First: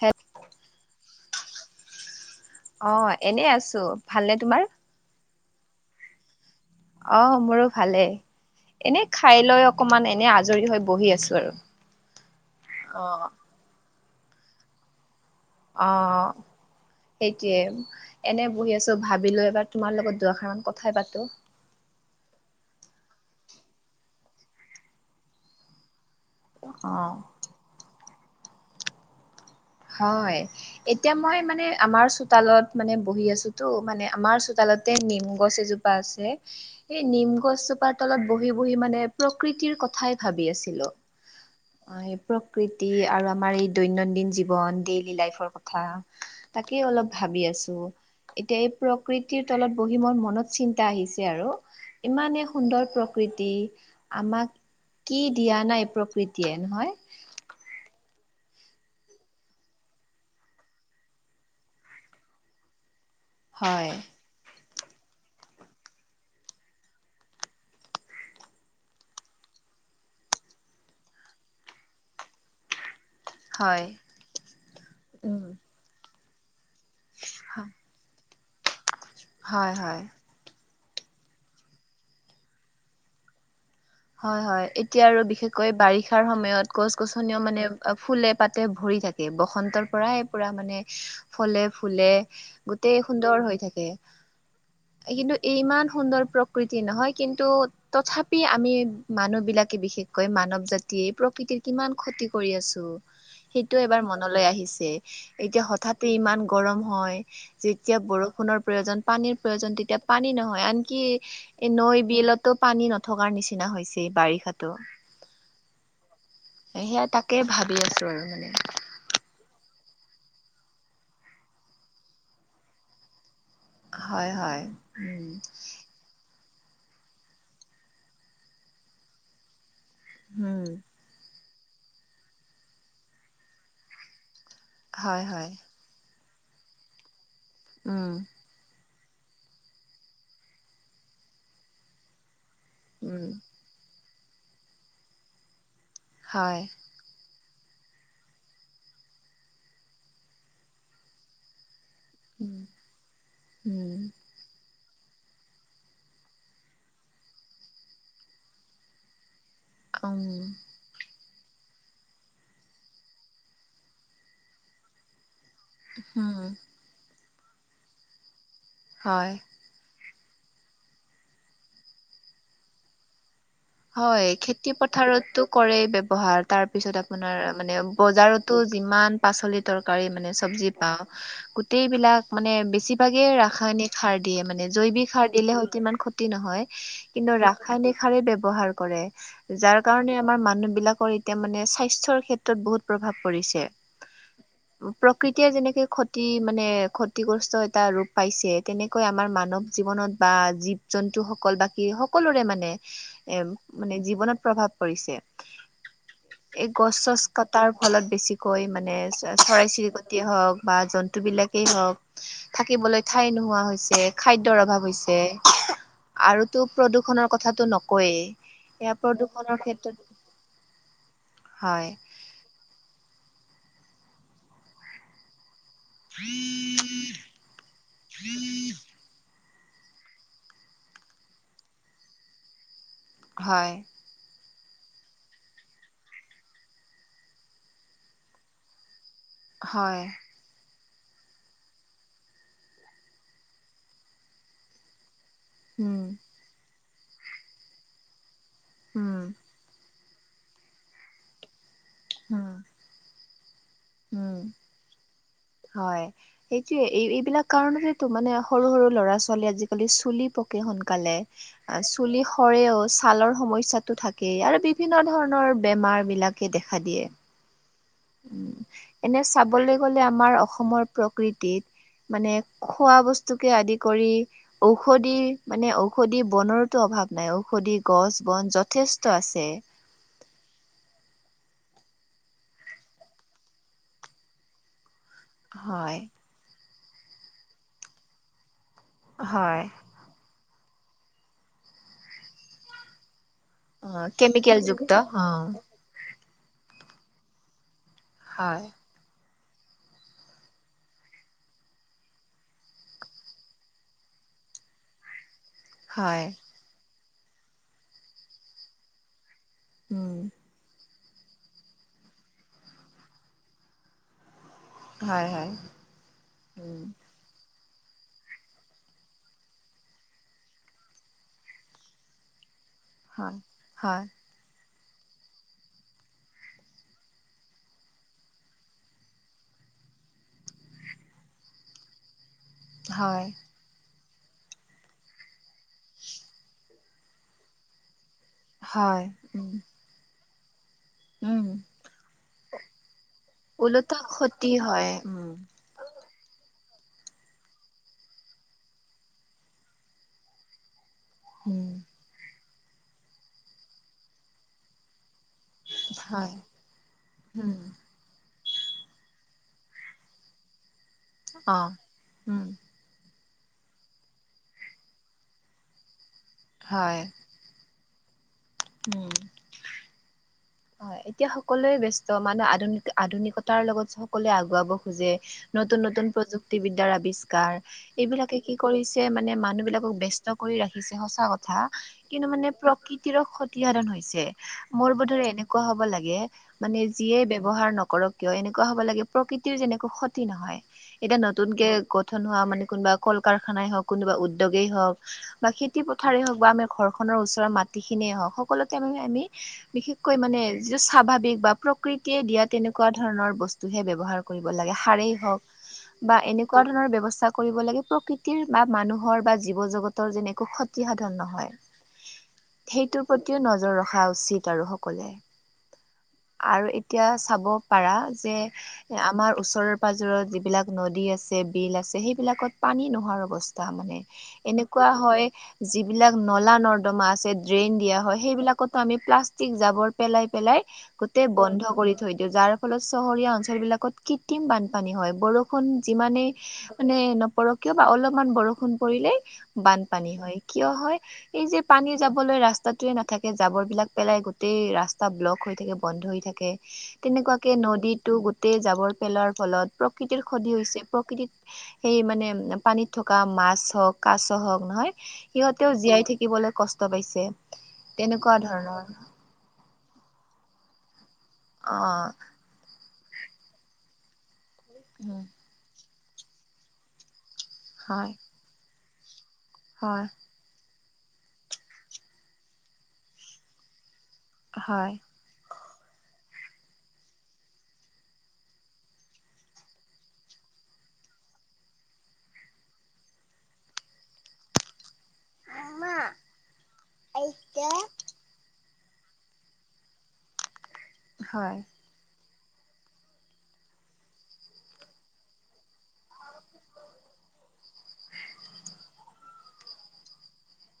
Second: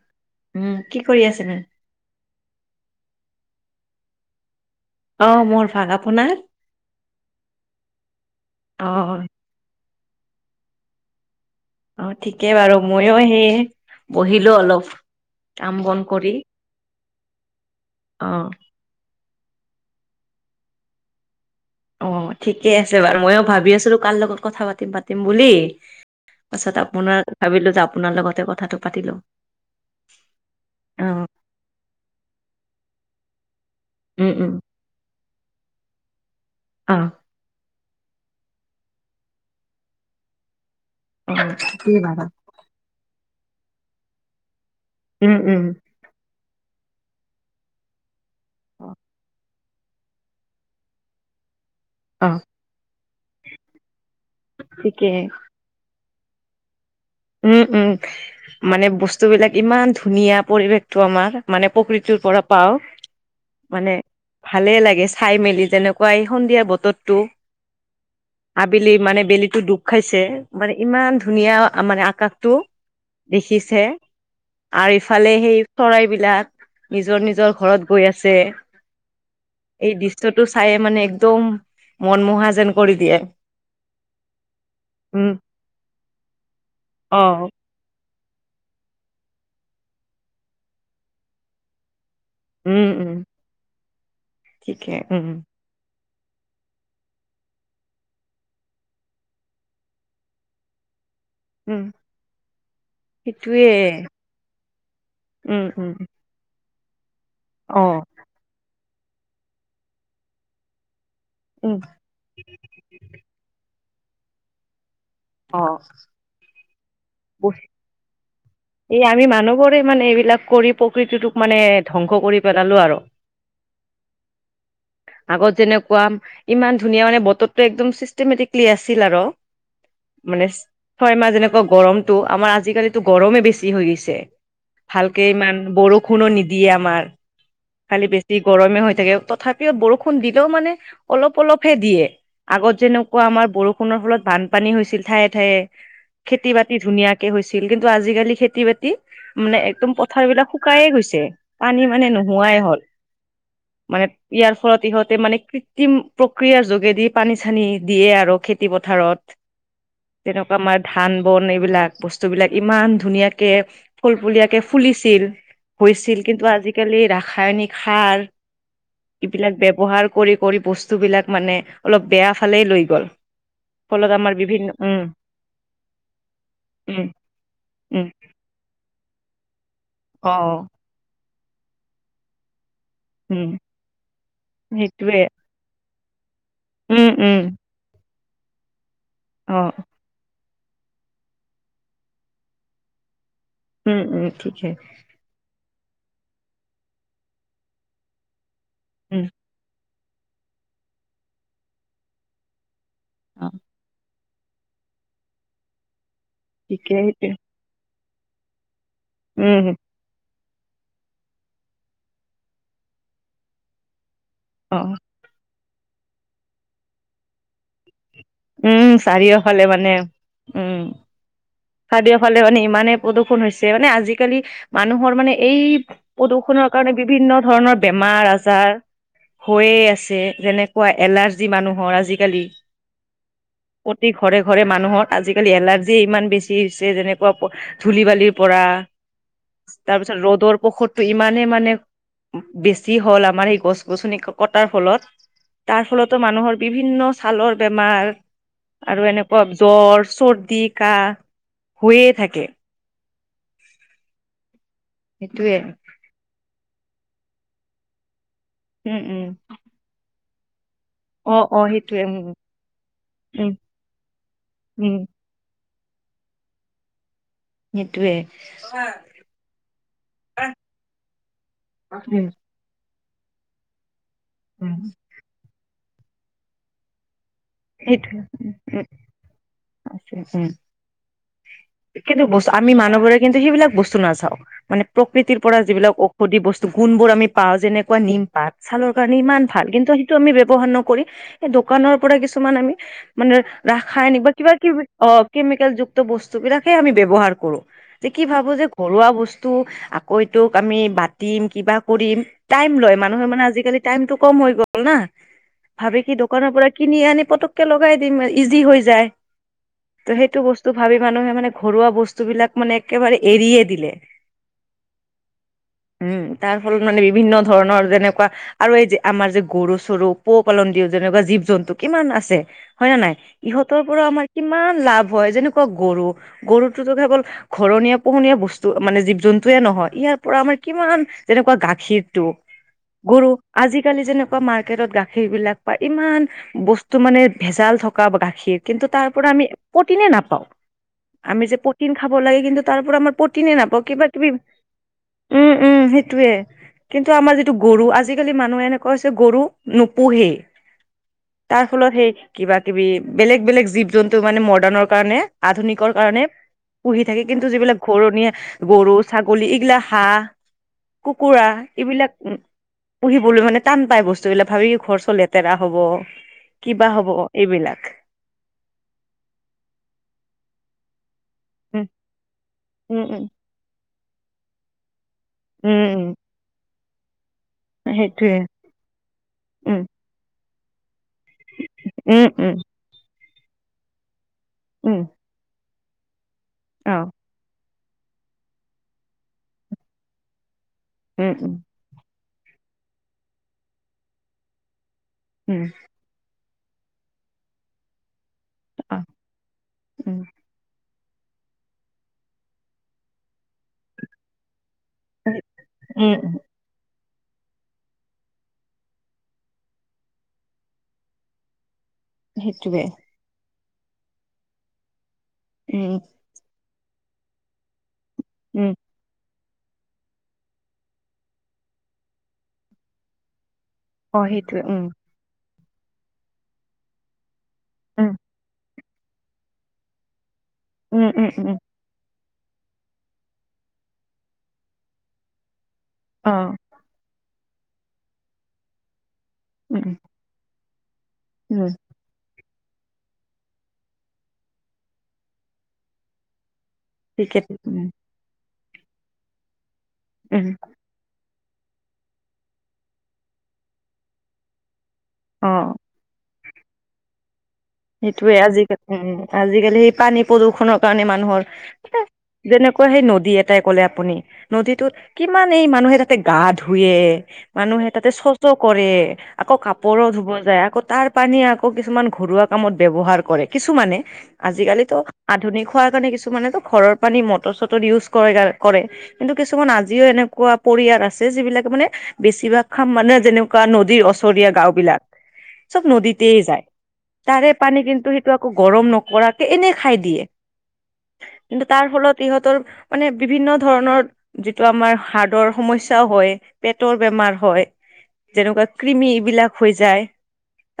হেল উম', কি কৰি আছিলে'? অ', এনে আছোঁ, ভালনে তোমাৰ? অ', মোৰ ভাল, আপোনাৰ? অহ', মোৰো ভালেই, এনে অ', খাই লৈ অকমান, এনে আজৰি হৈ বহি আছোঁ আৰু', অ', ঠিকে বাৰু অ ময়ো সেই বহিলোঁ অলপ', কাম বন কৰি। অহ', সেইটোৱে, এনে অ', বহি আছোঁ', ত, ভাবিলোঁ এবাৰ তোমাৰ লগত দুএকসাৰমান কথাই পাতোঁ', অ', ঠিকে আছে বাৰু, ময়ো ভাবি আছিলোঁ কাৰ লগত কথা পাতিম - পাতিম বুলি', পাছত অ আপোনাৰ, ভাবিলোঁ যে আপোনাৰ লগতে কথাটো পাতিলোঁ', হয়, এতিয়া মই মানে আমাৰ চোতালত মানে বহি আছোঁ', বহি আছোঁ টো মানে উম, আমাৰ উম, চোতালতে নিম গছ এজোপা আছে, এই অ', নিম গছজোপাত', চোতালত বহি - বহি মানে, প্ৰকৃতিৰ কথাই ভাবি আছিলোঁ, অ', ঠিকেই হয় এই বাৰু প্ৰক', প্ৰকৃতি আৰু আমাৰ এই দৈনন্দিন জীৱন, ডেইলি উম, লাইফৰ উম। কথা', তাকেই অলপ ভাবি আছোঁ, এতিয়া এই প্ৰকৃতিৰ', চোতালত বহি মোৰ মনত চিন্তা আহিছে আৰু, অ', ইমানেই সুন্দৰ প্ৰকৃতি', আমাক, ঠিকে কি দিয়া নাই প্ৰকৃতিয়ে নহয়? উম', - উম', মানে বস্তুবিলাক ইমান ধুনীয়া পৰিৱেশটো আমাৰ, মানে প্ৰকৃতিৰ পৰা পাওঁ', হয় মানে, ভালে লাগে, চাই মেলি যেনেকুৱা এই সন্ধিয়া বতৰটো', আবেলি, মানে বেলিটো ডুব খাইছে, মানে ইমান ধুনীয়া মানে আ', আকাশটো, দেখিছে হয় আৰু ইফালে উম সেই চৰাইবিলাক', নিজৰ - নিজৰ ঘৰত গৈ আছে, হয় এই হয় দৃশ্য ', দৃশ্যটো, চাইয়ে মানে, একদম মনমোহা যেন কৰি দিয়ে', হয়', - হয়', এতিয়া আৰু উম বিশেষকৈ বাৰিষাৰ সময়ত গছ - অ গছনিও মানে', ফুলে - পাতে ভৰি থাকে, বসন্তৰ পৰাই পুৰা মানে ফলে - ফুলে', উম গোটেই উম সুন্দৰ হৈ থাকে, ঠিকে উম কিন্তু ই - ইমান সুন্দৰ প্ৰক', প্ৰকৃতিৰ নহয় কিন্তু, তথাপি আমি, মানুহ বিলাকে বিশেষকৈ মানৱ জাতি', জাতিয়ে প্ৰকৃতিৰ উম কিমান ক্ষতি কৰি আছোঁ ', সেইটোয়ে সেইটো এবাৰ মনলৈ আহিছে, উম এতিয়া উম হঠাতে ইমান', গৰম হয়, অ যেতিয়া বৰষুণৰ প্ৰয়োজন পানীৰ প্ৰয়োজন তেতিয়া পানী নহয় আনকি', এই উম নৈ - বিলতো পানী নথকাৰ নিচিনা হৈছে বাৰিষাতো ', অহ', এই, সেয়া তাকে ভাবি আছোঁ আৰু মানে', এই, আমি মানুহবোৰে মানে এইবিলাক কৰি প্ৰকৃতিটোক মানে, ধ্বংস কৰি পেলালোঁ আৰু', হয় হয় উম আগত যেনেকুৱাম', ইমান ধুনীয়া মানে বতৰটো একদম চিষ্টেমেটিকলি আছিল আৰু, মানে', উম ছয় মাহ যেনেকুৱা গৰমতটো আমাৰ আজিকালিতো গৰমেই বেছি হৈ গৈছে', ভালকে হয় হয় ইমান বৰষুণো নিদিয়ে আমাৰ, খালি উম বেছি', গৰমে হৈ থাকে, তথাপিও বৰষুণ দিলেও মানে অলপ - অলপহে দিয়ে, আগত', যেনেকুৱা উম আমাৰ বৰষুণৰ ফলত বানপানী হৈছিল ঠায়ে - ঠায়ে, খেতি - হয় বাতি ধুনীয়াাকে', ধুনীয়াকে হৈছিল, কিন্তু আজিকালি খেত', খেতি - বাতি, মানে একদম পথাৰ বিলাক শুকাইহে গৈছে, পানী মানে নোহো', নোৱাই উম হ'ল উম মানে ইয়াৰ ফলত ইহঁতে মানে কৃত্ৰিম প্ৰক্ৰিয়াৰ যোগেদি পানী চানী দিয়ে আৰু খেতি পথাৰত। উম তেনেকুৱা আমাৰ ধান বন এইবিলাক বস্তুবিলাক ইমান ধুনীয়া কে ফুলফুলীয়াকে ফুলিছিল হৈছিল উম, কিন্তু আজি আজিকালি ৰাসায়নিক সাৰ হয়। এইবিলাক ব্যৱহাৰ কৰি কৰি বস্তুবিলাক মানে অলপ বেয়া ফালে লৈ গ'ল। ফলত হয় আমাৰ বিভিন্ন খেতি উম পথাৰতটো কৰেই ব্যৱহাৰ তাৰ পিছত উম আপোনাৰ মানে উম বজাৰত টো যিমান পাচলি তৰকাৰি মানে অ চবজি পাওঁ গোটেইবিলাক মানে বেছি [unintelligible] উম ৰাসায়নিক সাৰ দিয়ে মানে জৈৱিক সেইটোৱে সাৰ দিলে হয়তো ইমান ক্ষতি নহয় উম উম কিন্তু ৰাসায়নিক সাৰেই ব্যৱহাৰ কৰে অ যাৰ কাৰণে আমাৰ মানুহবিলাকৰ এতিয়া মানে স্বাস্থ্যৰ ক্ষেত্ৰত বহুত প্ৰভাৱ পৰিছে। উম উম ঠিকে। কেতিয় যেনেকে ক্ষতি মানে ক্ষতিগ্ৰস্ত এটা ৰূপ পাইছে তেনেকৈ উম আমাৰ মানৱ জীৱনত বা জীৱ জন্তু সকল বাকী সকলোৰে মানে অ মানে জীৱনত প্ৰভাৱ পৰিছে। এই ঠিকে গছ চছ সেইটোৱে কটাৰ ফলত বেছিকৈ মানে উম চৰাই চিৰিকটি হক বা জন্তু বিলাকেই হওঁক থাকিবলৈ ঠাই নোহোৱা হৈছে খাদ্য ৰ অ অভাৱ হৈছে আৰুতো প্ৰদূষণৰ কথাটো নকৱে। উম চাৰিওফালে মানে উম হয় চাৰিওফ ফালে মানে ইমানে প্ৰদূষণ হৈছে মানে আজিকালি মানুহৰ মানে এই প্ৰদূষণৰ কাৰণে বিভিন্ন ধৰণৰ বেমাৰ আজাৰ হৈয়ে আছে যেনেকুৱা এলাৰ্জি মানুহৰ আজিকালি। হয় প্ৰতি ঘৰে ঘৰে মানুহত আজিকালি এলাৰ্জি ইমান বেছি হৈছে যেনেকুৱা ধূলি বালিৰ পৰা হয় তাৰপিছত ৰ'দৰ পশত ইমানেই মানে বেছি হ'ল আমাৰ সেই গছ গছনি কটাৰ ফলত। তাৰ উম ফলতো মানুহৰ বিভিন্ন ছালৰ বেমাৰ আৰু উম এনেকুৱা জ্বৰ চৰ্দি কাহ হৈয়ে উম থাকে। উম সেইটোয়ে হয় সেইটোয়ে এই এইবিলাক কাৰণেটো মানে সৰু সৰু উম ল'ৰা উম ছোৱালী আজিকালি চুলি পকে সোনকালে। অ চুলি সৰেও ছালৰ উম, সমস্যাটো থাকেই আৰু উম, বিভিন্ন ধৰণৰ বেমাৰ বিলাক কে দেখা দিয়ে। সেইটোৱে এনে চাবলৈ গ'লে আমাৰ অসমৰ প্ৰকৃতিত উম, মানে খোৱা বস্তুকে আদি কৰি উম, ঔষধি মানে ঔষধি বনৰতো অভাৱ। নে ঔষধি সেইটোৱে গছ বন উম, উম, যথেষ্ট আছে। উম কিন্তু বস আমি মানুহবোৰে কিন্তু সেইবিলাক বস্তু নাচাও মানে প্ৰকৃতিৰ পৰা যিবিলাক হয়, ঔষধি বস্তু গুণবোৰ আমি পাওঁ যেনেকুৱা নিম পাত ছালৰ কাৰণে ইমান হয়, ভাল কিন্তু সেইটো আমি ব্যৱহাৰ নকৰি এই দোকানৰ পৰা কিছুমান আমি মানে অ' ৰাসায়নিক বা কিবা কেমিকেল কিবি যুক্ত অ কেমিকেল যুক বস্তু বিলাকে আমি ব্যৱহাৰ কৰো যে কি ভাবো হয়, যে ঘৰুৱা বস্তু। আকৌ এইটোক আমি বাতিম কিবা কৰিম। টাইম লয় মানুহে মানে আজিকালি টাইমটো কম হৈ গ'ল না। ভাবি কি হয়, দোকানৰ পৰা কিনি আনি পতককে লগাই দিম ইজি হৈ যায় উম, ত সেইটো বস টো ভাবি মানুহে মানে ঘৰুৱা বস্তু বিলাক মানে একেবাৰে এৰিয়ে দিলে। হয়, হয়। উম তাৰ উম, ফলত মানে বিভিন্ন ধৰণৰ যেনেকুৱা আৰু এই যে আমাৰ যে গৰু চৰু পো পালন দিওঁ যেনেকুৱা জীৱ জন্তু কিমান আছ- আছে হয় না নাই ইহঁতৰ পৰা আমাৰ কিমান লাভ হয় যেনেকুৱা গৰু গৰুটোতো ঘাঘল ঘৰনীয়া পোহনীয়া বস্তু মানে জীৱ জন্তুয়ে নহয় ইয়াৰ পৰা আমাৰ কিমান যেনেকুৱা গাখীৰটো হয়, গৰু আজিকালি যেনেকুৱা মাৰ্কেটত গাখীৰ বিলাক পায় ইমান বস্ত- টো মানে ভেজাল থকা গাখীৰ কিন্তু হয়, তাৰ পৰা আমি উম, প্ৰটিনে নাপাওঁ। উম, আমি যে প্ৰটিন খাব লাগে কিন্তু তাৰ পৰা আমাৰ প্ৰটিনে নাপাওঁ ওলোটা কিবা কিবি, ক্ষতি হয়, উ। উম সেইটোৱে কিন্তু আমাৰ যিটো গৰু আজিকালি মানুহে এনেকুৱা হৈছে গৰু নোপোহেই। তাৰ উম, ফলত সেই কিবা কিবি বেলেগ বেলেগ জীৱ জন্তু মানে মডাৰ্ণৰ কাৰণে আধুনিকৰ কাৰণে হয়, পুহি থাকে কিন্তু উম, যিবিলাক পৰণীয়া গৰু-ছাগলী এইগিলা হাঁহ কুকুৰা অ', এইবিলাক উম, পুহিবলৈ মানে টান পাই বস্তুবিলাক ভাবি ঘৰ চৰ লেতেৰা হ'ব কিবা হয়, হ'ব। এইবিলাক। উম। হয় এতিয়া সকলোৱে উম, ব্যস্ত মানে আধুনিক উম, উম, আধুনিকতাৰ লগত সকলোৱে আগুৱাব খোজে। নতুন উম, নতুন উম, প্ৰযুক্তিবিদ্যাৰ আৱিষ্কাৰ সেইটোৱে এইবিলাকে কি কৰিছে মানে মানুহ উম, বিলাকক ব্যস্ত কৰি ৰাখিছে সঁচা কথা উম, কিন্তু উম, মানে প্ৰ- কৃতিৰ ক্ষতিসাধন হৈছে। মোৰ উম, বোধৰে এনেকুৱা হব লাগে মানে অ', যিয়ে ব্যৱহাৰ নকৰক কিয় এনেকুৱা হ'ব লাগে প্ৰকৃতিৰ যেনেক ক্ষতি নহয়। এতিয়া উম, নতুন উম, কে গঠন হোৱা মানে কোনোবা কল-কাৰখানাই হওঁক কোনোবা উদ্যোগেই হওঁক। বা উম, খেতি পথাৰ হওঁক বা আমাৰ ঘৰখনৰ ওচৰৰ মাটিখিনিয়ে হওঁক সকলোকে মামে অ', আমি বিশেষকৈ উম, মানে যিটো স্বাভাৱিক বা প্ৰকৃতিয়ে দিয়া তেনেকুৱা ধৰণৰ বস্তু হে ব্যৱহাৰ কৰিব লাগে সাৰেই হওঁক উম, বা উম, এনে কুৱা ধৰণৰ ব্যৱস্থা কৰিব লাগে প্ৰকৃতিৰ বা মানুহৰ বা জীৱ জগতৰ যেনে একো ক্ষতি সাধন নহয়। সেইটোৱে সেইটোৰ প্ৰতিও নজৰ ৰখা উচিত আৰু সকলে। [unintelligible] আৰু এতিয়া চাব পাৰা যে উম, আমাৰ ওচৰৰে পাজৰত যিবিলাক নদী আছে বিল আছে সেইবিলাকত পানী নোহোৱাৰ অৱস্থা মানে। অ', সেইটোৱে উম, এনেকুৱা হয়, যিবিলাক নলা নৰ্দমা আছে ড্ৰেইন দিয়া উম, হয় সেইবিলাকত আমি প্লাষ্টিক জাবৰ পেলাই পেলাই উম, গোটেই উম, উম, বন্ধ কৰি থৈ দি যাৰ ফলত চহৰীয়া অঞ্চলবিলাকত কৃত্ৰিম বানপানী হয়। বৰষুণ যিমানেই অ', মানে নপৰক কিয় বা অলপমান বৰষুণ পৰিলেই উম, বানপানী হয় কিয় হয় এই যে উম, পানী যাবলৈ ৰাস্তাটোৱে নাথাকে জাবৰ বিলাক পেলাই গোট গোটেই ৰাস্তা ব্লক হৈ থাকে বন্ধ হৈ থাকে ঠিকে তেনেকুৱাকে উম, নদীতো গোট তে জাবৰ পেলোৱাৰ ফলত প্ৰকৃতিৰ উম, ক্ষতি হৈছে। প্ৰকৃতিত সেই মানে পানীত থকা মাছ হওঁক, কাছ হওঁক নহয় অ', অ সিহঁতেও জীয়াই থাকিবলৈ কষ্ট পাইছে। সেইটোয়ে তেনেকুৱা ধৰণৰ আজিকালি উ আজিকালি সেই পানী প্ৰদূষণৰ কাৰণে মানুহৰ অ। এ যেনেকুৱা সেই নদী এটাই ক'লে আপুনি নদীটোত কিমান মানেই মানুহে তাতে গা ধুৱে, মানুহে তাতে হয় চচ কৰে। আকৌ কাপোৰো হয় ধুব যায় আকৌ তাৰ পানীয়ে আকৌ কিছুমান ঘৰুৱা কামত ব্যৱহাৰ কৰে কিছুমানে আজিকালিতো আধুনিক হোৱাৰ কাৰণে কিছুমানেতো ঘৰৰ পানী মটৰ-চটৰ দি ইউজ কৰে কৰে। কিন্তু কিছুমান আজিও এনেকুৱা পৰিয়াল আছে যিবিলাকে মানে বেছিভাগখনে মানে যেনেকুৱা নদীৰ ওচৰীয়া গাওঁ বিলাক চব নদীতে যায়। তাৰে পানী কিন্তু সেইটো আকৌ গৰম নকৰাকে এনে খাই দিয়ে। হয় হয় কিন্তু তাৰ ফলত সিহঁতৰ মানে বিভিন্ন ধৰণৰ যিটো আমাৰ হাৰ্ডৰ সমস্যা সমস্যা হয়, পেটৰ বেমাৰ হয় যেনেকুৱা কৃমি এইবিলাক হৈ যায়।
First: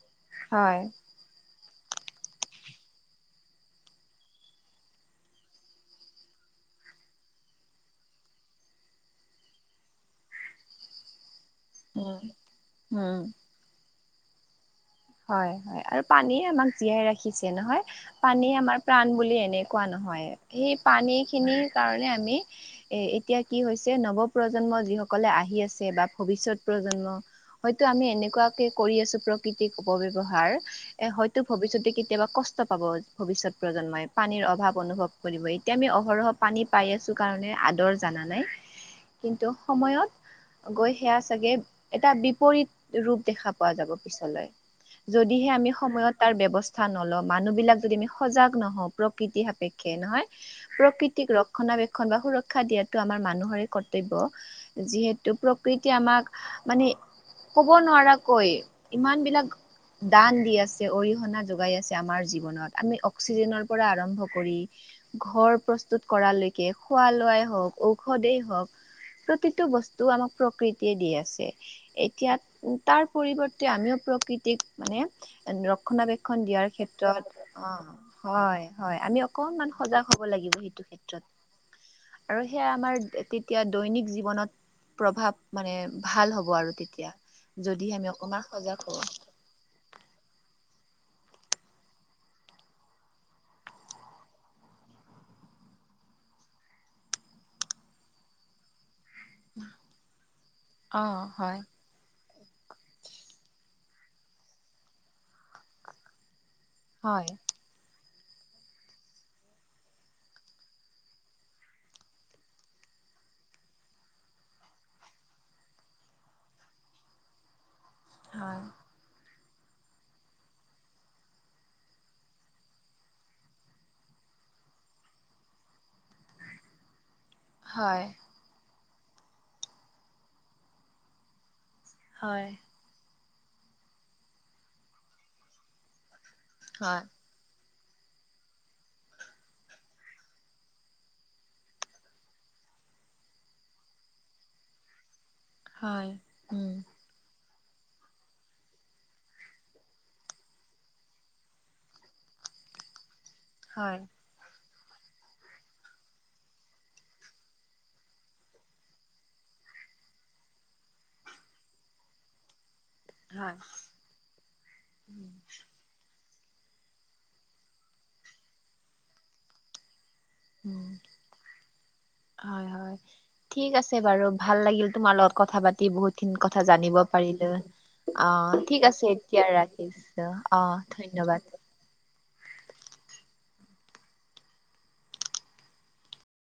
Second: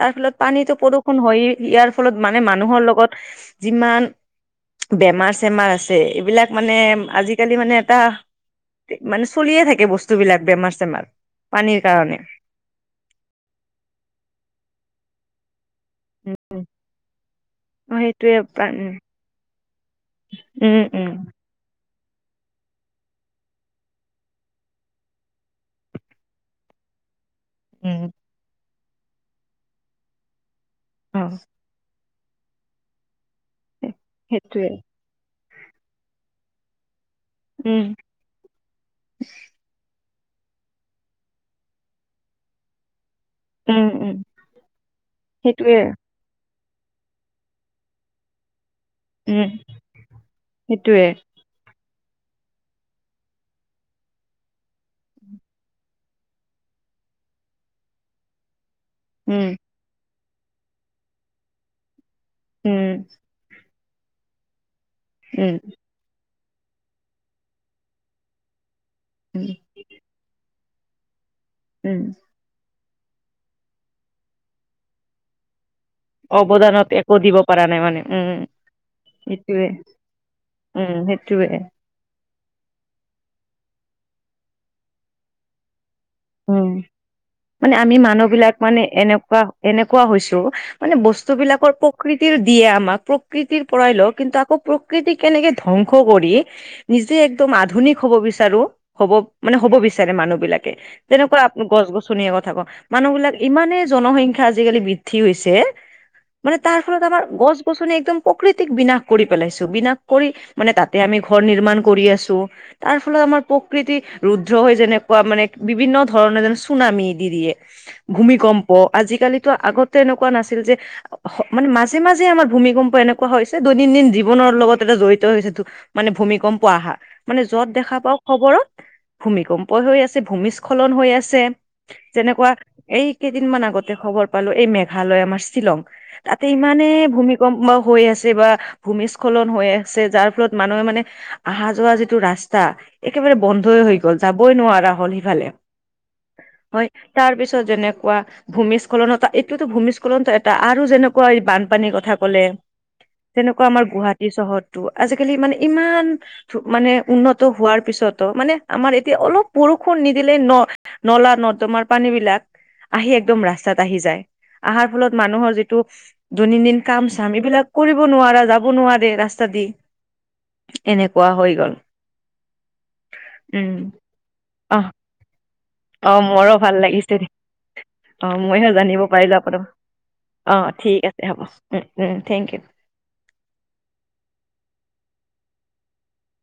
তাৰ ফলত পানীতো হয় প্ৰদূষন হয়েই, ইয়াৰ ফলত মানে মানুহৰ লগত যিমান বেমাৰ-চেমাৰ আছে, এইবিলাক মানে আজিকালি মানে এটা মানে চলিয়ে থাকে বস্তুবিলাক বেমাৰ-চেমাৰ। উম' উম'। হয় হয় আৰু পানীয়ে আমাক জীয়াই ৰাখিছে নহয়। অ সেইটোয়ে পানী আমাৰ প্ৰাণ বুলি এনে কোৱা নহয়, সেই উম উম পানী খিনিৰ কাৰণে আমি এ এতিয়া কি হৈছে নৱ প্ৰজন্ম যিসকলে আহি আছে বা ভৱিষ্যত প্ৰজন্ম হয়তো আমি উম এনেকুৱাকে কৰি আছো প্ৰকৃতিক অপব্যৱহাৰ এ অ হয়তো ভৱিষ্যতে কেতিয়াবা কষ্ট পাব ভৱিষ্যত প্ৰজন্মই, পানীৰ সেইটোয়ে অভাৱ অনুভৱ কৰিব। এতিয়া আমি অহৰহ পানী পাই আছোঁ কাৰণে উম আদৰ জানা নাই। কিন্তু সময়ত গৈ সেইয়া চাগে এটা বিপৰীত ৰূপ দেখা পোৱা উম যাব উম পিছলে। যদিহে আমি সেইটোয়ে সময়ত তাৰ ব্যৱস্থা নলওঁ, মানুহ বিলাক যদি আমি সজাগ নহওঁ প্ৰকৃতি উম সাপেক্ষে নহয় সেইটোয়ে প্ৰকৃতিক ৰ ৰক্ষণাবেক্ষণ বা সুৰক্ষা দিয়াটো আমাৰ মানুহৰে কৰ্তব্য। যিহেতু প্ৰকৃতিয়ে আমাক মানে ক'ব নোৱাৰাকৈ ইমান উম বিলাক দান দি আছে, অৰিহণা যোগাই আছে আমাৰ জীৱনত। উম আমি অক্সিজেনৰ পৰা আৰম্ভ কৰি উম ঘৰ প্ৰস্তুত প্ৰস্তুত কৰালৈকে খোৱা লোৱাই হওক, ঔষধেই হওঁক উম প্ৰতিটো বস্তু এইটো আমাক প্ৰকৃতিয়ে দি আছে। উম এতিয়া তাৰ পৰিৱৰ্তে আমিও প্ৰকৃতি প্ৰকৃতিক মানে ৰক্ষণাবেক্ষণ দিয়াৰ অৱদানত একো দিব ক্ষেত্ৰত পৰা নাই মানে অ' উম হয় হয় আমি সেইটোয়ে অকনমান সজাগ হ'ব লাগিব সেইটো উম সেইটোয়ে ক্ষেত্ৰত। আৰু সেইয়া আমাৰ তেতিয়া দৈনিক জীৱনত প্ৰভাৱ মানে ভাল হ'ব উম আৰু তেতিয়া মানে যদিহে আমি মানুহ অকণমান বিলাক মানে সজাগ হওঁ। এনেকুৱা এনেকুৱা হৈছোঁ মানে বস্তু বিলাকৰ প্ৰকৃতিৰ দিয়ে আমাক, প্ৰকৃতিৰ পৰাই লও, কিন্তু আকৌ প্ৰকৃতি প্ৰকৃতিক কেনেকে ধ্বংস কৰি, নিজে একদম আধুনিক হ'ব বিচাৰো হ'ব মানে হ'ব বিচাৰে মানুহ বিলাকে। অ' হয়। গছ-গছনিয়ে কথা কওঁ, মানুহ বিলাক ইমানে জনসংখ্যা আজিকালি বৃদ্ধি হৈছে। মানে তাৰ ফলত আমাৰ হয় গছ-গছনি একদম প্ৰকৃতিক বিনাশ কৰি পেলাইছোঁ। বিনাশ কৰি মানে তাতে আমি ঘৰ নিৰ্মাণ কৰি আছোঁ। তাৰ ফলত আমাৰ প্ৰকৃতি ৰুদ্ৰ হৈ যেনেকুৱা মানে বিভিন্ন ধৰণৰ যে চুনামি দি দিয়ে হয় ভূমিকম্প আজিকালিতো আগতে এনেকুৱা নাছিল যে মানে মাজে-মাজে আমাৰ ভূমিকম্প এনেকুৱা হৈছে দৈনন্দিন জীৱনৰ লগত এটা জড়িত হৈ যিটো মানে ভূমিকম্প আহা, মানে য'ত দেখা হয় পাওঁ খবৰত ভূমিকম্প হৈ আছে, ভূমি'স্খন উখলন হৈ আছে যেনেকুৱা হয় এই কেইদিনমান আগতে খবৰ পালোঁ, এই মেঘালয় আমাৰ শ্বিলং তাতে ইমানে হয় ভূমিকম্প গম ময় হৈ আছে বা ভূমিস্খলন হৈ আছে যাৰ ফলত মানুহে মানে আহা যোৱা যিটো ৰাস্তা একেবাৰে বন্ধই হৈ গল, যাবই নোৱাৰা হল সিফালে। হয়। উম হয় তাৰ পিছত যেনেকুৱা ভূমিস্খলনতা এইটোতো ভূমিস্খলনতো এটা আৰু যেনেকুৱা এই বানপানীৰ কথা কলে যেনেকুৱা আমাৰ হয় গুৱাহাটী চহৰতটো, আজিকালি মানে ইমান মানে উন্নত হোৱাৰ পিছতো মানে আমাৰ এতিয়া অলপ বৰষুণ নিদি ন-নলা নৰ্দমাৰ পানী বিলাক আহি একদম হয় ৰাস্তাত আহি যায়, আহাৰ ফলত মানুহৰ যিটো দৈনন্দিন কাম চাম এইবিলাক কৰিব নোৱাৰা যাব নোৱাৰে ৰাস্তা দি। উম এনেকুৱা হৈ গ'ল। হয়, হয়, ঠিক উম আছে বাৰু ভাল অ লাগিল তোমাৰ লগত কথা পাতি অ বহুত। খিন মোৰো কথা ভাল জানিব লাগিছে দে পাৰিলে। অ অঁ, ময়ো ঠিক জানিব আছে পাৰিলো এতিয়া আপোনাৰ ৰাখিছো অ অঁ ঠিক আছে হ'ব ধন্যবাদ। Um, um thank U.